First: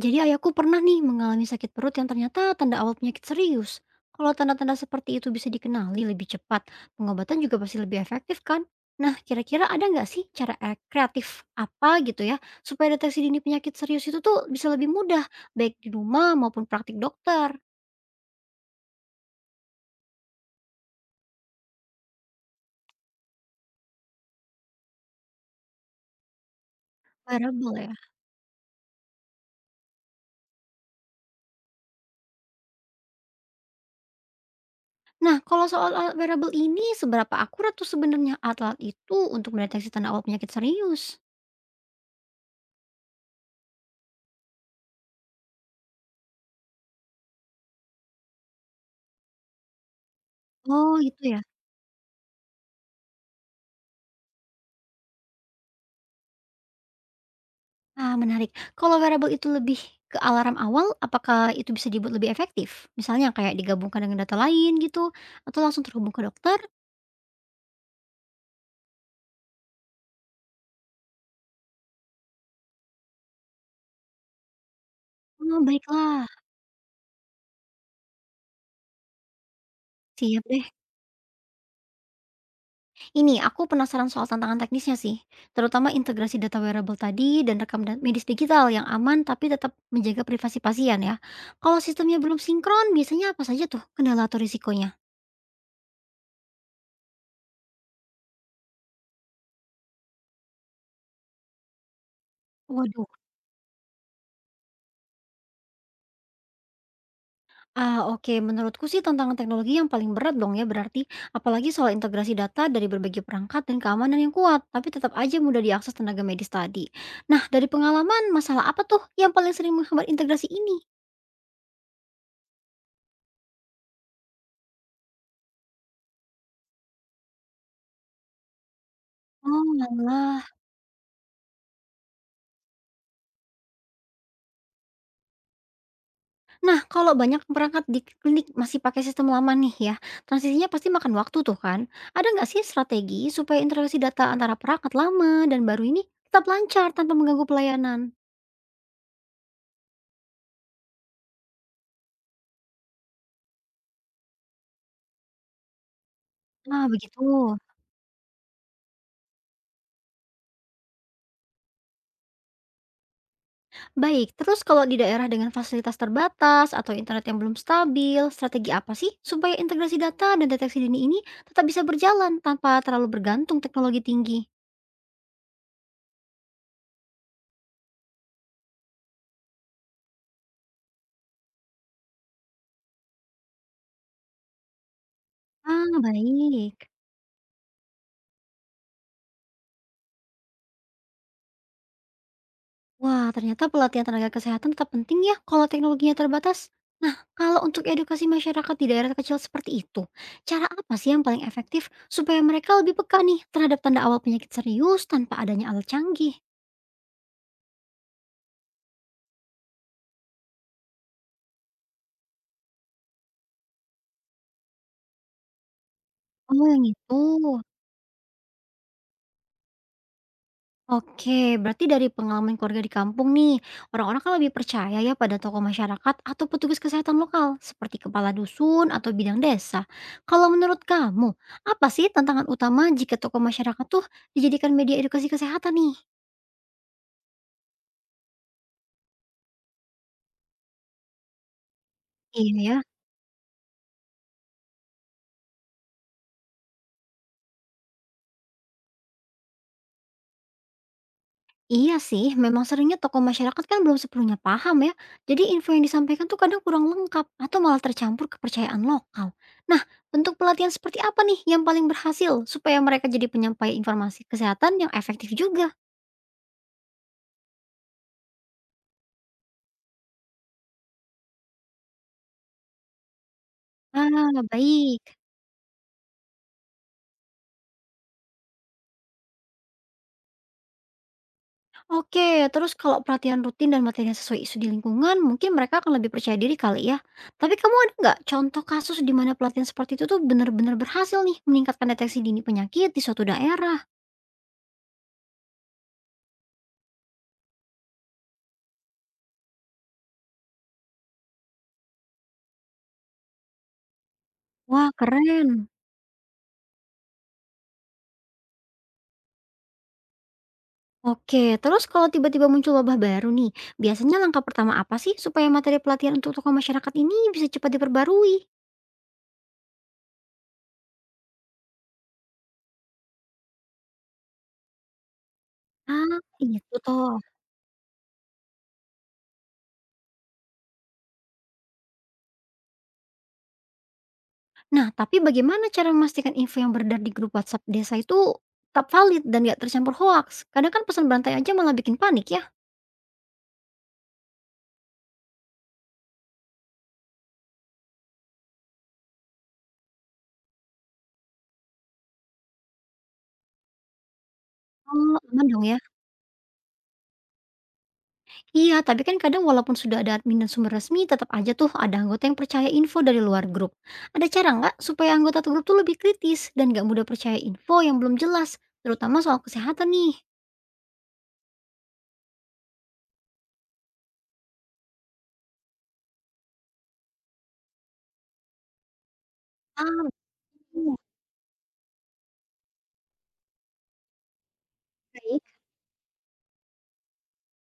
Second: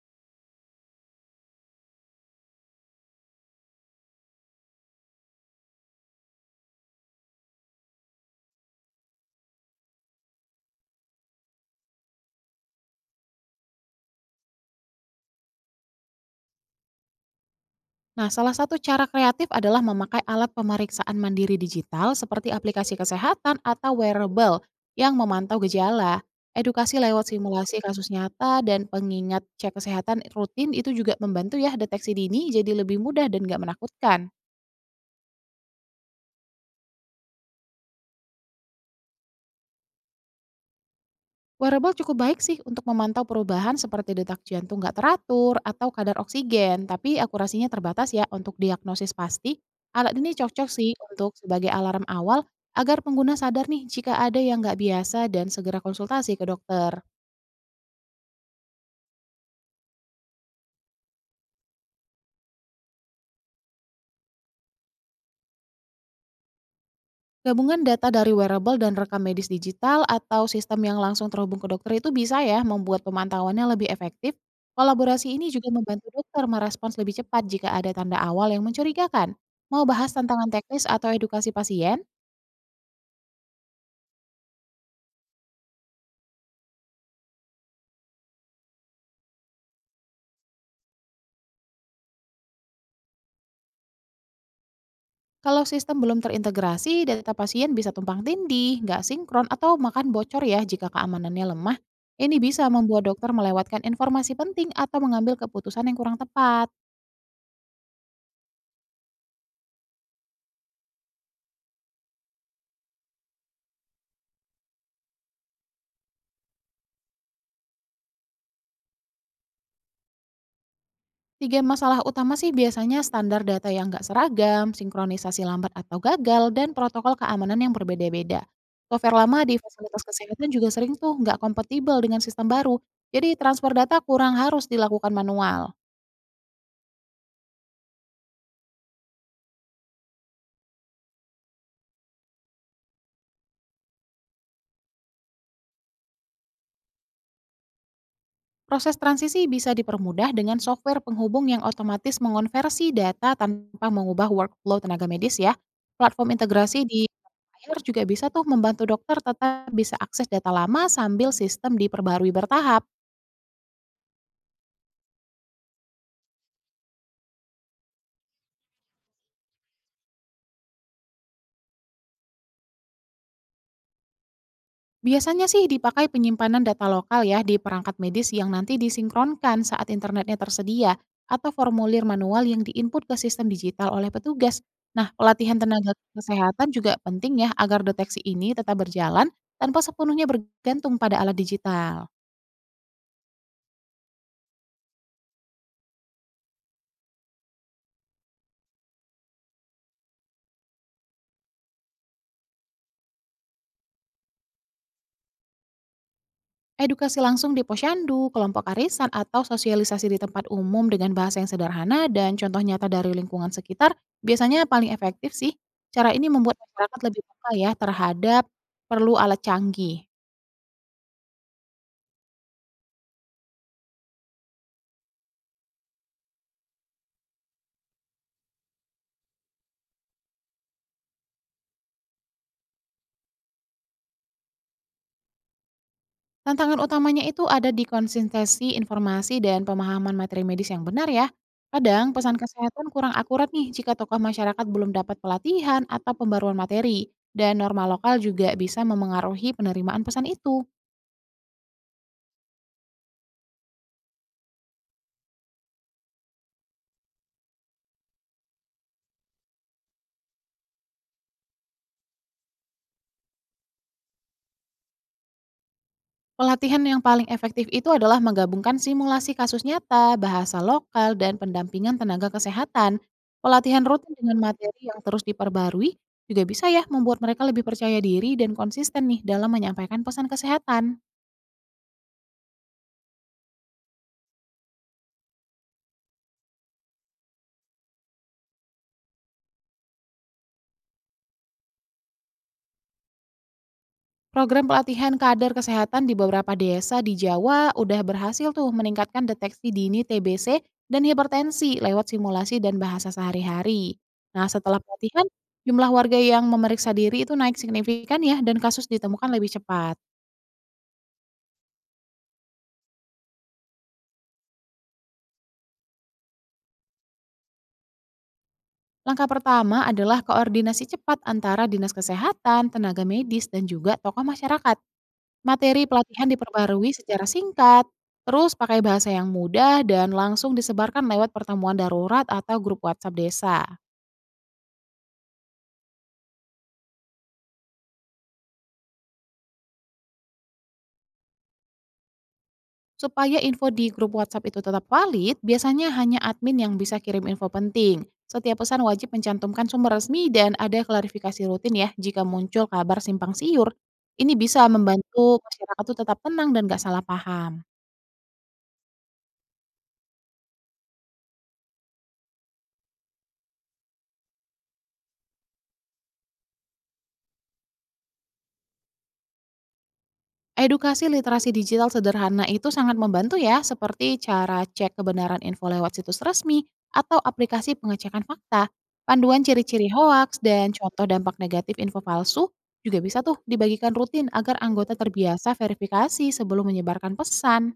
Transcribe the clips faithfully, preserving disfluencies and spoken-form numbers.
Jadi ayahku pernah nih mengalami sakit perut yang ternyata tanda awal penyakit serius. Kalau tanda-tanda seperti itu bisa dikenali lebih cepat, pengobatan juga pasti lebih efektif kan? Nah, kira-kira ada nggak sih cara eh, kreatif apa gitu ya, supaya deteksi dini penyakit serius itu tuh bisa lebih mudah, baik di rumah maupun praktik dokter? Nah, salah satu cara kreatif adalah memakai alat pemeriksaan mandiri digital seperti aplikasi kesehatan atau wearable yang memantau gejala. Edukasi lewat Wearable simulasi ya. kasus nyata dan pengingat cek kesehatan rutin itu juga membantu ya, deteksi dini jadi lebih mudah dan nggak menakutkan. Nah, kalau soal alat wearable ini, seberapa akurat tuh sebenarnya alat-alat itu untuk mendeteksi tanda awal penyakit serius? Wearable cukup baik sih untuk memantau perubahan seperti detak jantung nggak teratur atau kadar oksigen, tapi akurasinya terbatas ya untuk diagnosis pasti. Alat ini cocok sih Oh, gitu untuk ya. sebagai alarm awal, agar pengguna sadar nih jika ada yang nggak biasa dan segera konsultasi ke dokter. Ah, menarik. Kalau wearable itu lebih ke alarm awal, apakah itu bisa dibuat lebih efektif? Misalnya kayak digabungkan dengan data lain gitu, atau langsung terhubung ke dokter? Gabungan data dari wearable dan rekam medis digital atau sistem yang langsung terhubung ke dokter itu bisa ya membuat pemantauannya lebih efektif. Kolaborasi ini Oh, juga membantu baiklah. dokter merespons lebih cepat jika ada tanda awal yang mencurigakan. Mau bahas Siap tantangan deh. teknis atau edukasi pasien? Ini, aku penasaran soal tantangan teknisnya sih. Terutama integrasi data wearable tadi dan rekam da- medis digital yang aman tapi tetap menjaga privasi pasien ya. Kalau sistemnya belum sinkron, biasanya apa saja tuh kendala atau risikonya? Kalau sistem belum terintegrasi, data pasien bisa tumpang tindih, nggak sinkron, atau makan bocor ya jika keamanannya lemah. Ini bisa Waduh. membuat dokter melewatkan informasi penting atau mengambil keputusan yang kurang tepat. Ah, oke. Menurutku sih tantangan teknologi yang paling berat dong ya berarti, apalagi soal integrasi data dari berbagai perangkat dan keamanan yang kuat, tapi tetap aja mudah diakses tenaga medis tadi. Nah, dari pengalaman, masalah apa tuh yang paling sering menghambat integrasi ini? Tiga masalah utama sih, biasanya standar data yang nggak seragam, sinkronisasi lambat atau gagal, dan protokol keamanan yang berbeda-beda. Software lama di Oh, fasilitas alah. kesehatan juga sering tuh nggak kompatibel dengan sistem baru, jadi transfer data kurang harus dilakukan manual. Nah, kalau banyak perangkat di klinik masih pakai sistem lama nih ya, transisinya pasti makan waktu tuh kan. Ada nggak sih strategi supaya integrasi data antara perangkat lama dan baru ini tetap lancar tanpa mengganggu pelayanan? Proses transisi bisa dipermudah dengan software penghubung yang otomatis mengonversi data tanpa mengubah workflow tenaga medis ya. Platform Nah, integrasi di begitu. akhir juga bisa tuh membantu dokter tetap bisa akses data lama sambil sistem diperbarui bertahap. Baik, terus kalau di daerah dengan fasilitas terbatas atau internet yang belum stabil, strategi apa sih supaya integrasi data dan deteksi dini ini tetap bisa berjalan tanpa terlalu bergantung teknologi tinggi? Biasanya sih dipakai penyimpanan data lokal ya, di perangkat medis yang nanti disinkronkan saat internetnya tersedia, atau formulir manual yang diinput ke sistem digital oleh petugas. Nah, pelatihan tenaga Ah, kesehatan baik. juga penting ya, agar deteksi ini tetap berjalan tanpa sepenuhnya bergantung pada alat digital. Wah, ternyata pelatihan tenaga kesehatan tetap penting ya kalau teknologinya terbatas. Nah, kalau untuk edukasi masyarakat di daerah kecil seperti itu, cara apa sih yang paling efektif supaya mereka lebih peka nih terhadap tanda awal penyakit serius tanpa adanya alat canggih? Edukasi langsung di posyandu, kelompok arisan, atau sosialisasi di tempat umum dengan bahasa yang sederhana dan contoh nyata dari lingkungan sekitar biasanya paling efektif sih. Cara ini membuat Oh, yang masyarakat itu. lebih peka ya terhadap perlu alat canggih. Oke, berarti dari pengalaman keluarga di kampung nih, orang-orang kan lebih percaya ya pada tokoh masyarakat atau petugas kesehatan lokal, seperti kepala dusun atau bidang desa. Kalau menurut kamu, apa sih tantangan utama jika tokoh masyarakat tuh dijadikan media edukasi kesehatan nih? Tantangan utamanya itu ada di konsistensi informasi dan pemahaman materi medis yang benar ya. Kadang pesan Iya ya. kesehatan kurang akurat nih jika tokoh masyarakat belum dapat pelatihan atau pembaruan materi, dan norma lokal juga bisa memengaruhi penerimaan pesan itu. Iya sih, memang seringnya tokoh masyarakat kan belum sepenuhnya paham ya. Jadi info yang disampaikan tuh kadang kurang lengkap atau malah tercampur kepercayaan lokal. Nah, bentuk pelatihan seperti apa nih yang paling berhasil supaya mereka jadi penyampai informasi kesehatan yang efektif juga? Pelatihan yang paling efektif itu adalah menggabungkan simulasi kasus nyata, bahasa lokal, dan pendampingan tenaga kesehatan. Pelatihan rutin Ah, dengan materi yang baik. terus diperbarui juga bisa ya membuat mereka lebih percaya diri dan konsisten nih dalam menyampaikan pesan kesehatan. Oke, terus kalau pelatihan rutin dan materi yang sesuai isu di lingkungan, mungkin mereka akan lebih percaya diri kali ya. Tapi kamu ada nggak contoh kasus di mana pelatihan seperti itu tuh benar-benar berhasil nih meningkatkan deteksi dini penyakit di suatu daerah? Program pelatihan kader kesehatan di beberapa desa di Jawa udah berhasil tuh meningkatkan deteksi dini T B C dan hipertensi lewat simulasi dan bahasa sehari-hari. Nah, setelah Wah, pelatihan, keren. jumlah warga yang memeriksa diri itu naik signifikan ya, dan kasus ditemukan lebih cepat. Oke, terus kalau tiba-tiba muncul wabah baru nih, biasanya langkah pertama apa sih supaya materi pelatihan untuk tokoh masyarakat ini bisa cepat diperbarui? Langkah pertama adalah koordinasi cepat antara dinas kesehatan, tenaga medis, dan juga tokoh masyarakat. Materi Ah, pelatihan itu diperbarui toh. secara singkat, terus pakai bahasa yang mudah dan langsung disebarkan lewat pertemuan darurat atau grup WhatsApp desa. Nah, tapi bagaimana cara memastikan info yang beredar di grup WhatsApp desa itu tetap valid dan nggak tercampur hoax? Kadang kan pesan berantai aja malah bikin panik ya. Supaya info di grup WhatsApp itu tetap valid, biasanya hanya admin yang bisa kirim info penting. Setiap pesan wajib mencantumkan sumber resmi dan ada klarifikasi rutin ya jika muncul kabar simpang siur. Ini bisa Oh, membantu aman dong ya. masyarakat itu tetap tenang dan gak salah paham. Iya, tapi kan kadang walaupun sudah ada admin dan sumber resmi, tetap aja tuh ada anggota yang percaya info dari luar grup. Ada cara nggak supaya anggota tuh grup tuh lebih kritis dan nggak mudah percaya info yang belum jelas, terutama soal kesehatan nih? Edukasi literasi digital sederhana itu sangat membantu ya, seperti cara cek kebenaran info lewat situs resmi atau aplikasi pengecekan fakta. Panduan Ah, ciri-ciri hoaks dan begini. contoh dampak negatif info palsu juga bisa tuh dibagikan rutin, agar anggota Baik. terbiasa verifikasi sebelum menyebarkan pesan.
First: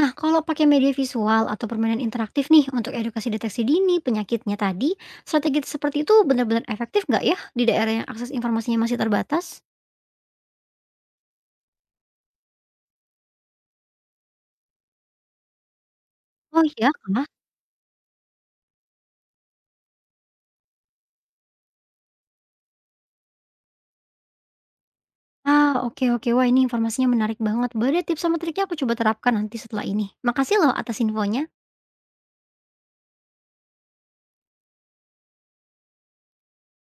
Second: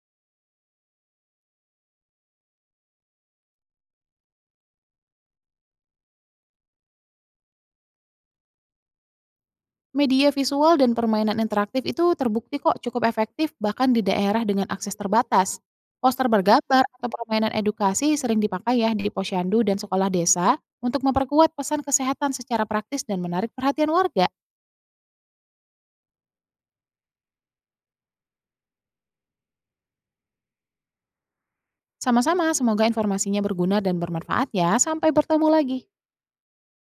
Nah, kalau pakai media visual atau permainan interaktif nih untuk edukasi deteksi dini penyakitnya tadi, strategi seperti itu benar-benar efektif nggak ya di daerah yang akses informasinya masih terbatas? Media visual dan permainan interaktif itu terbukti kok cukup efektif bahkan di daerah dengan akses terbatas. Poster Oh bergambar iya, atau kenapa? permainan edukasi sering dipakai ya di posyandu dan sekolah desa untuk memperkuat pesan kesehatan secara praktis dan menarik perhatian warga. Ah, oke oke. Wah, ini informasinya menarik banget. Boleh deh tips sama triknya aku coba terapkan nanti setelah ini. Makasih loh atas infonya. Sama-sama, semoga informasinya berguna dan bermanfaat ya. Sampai bertemu lagi.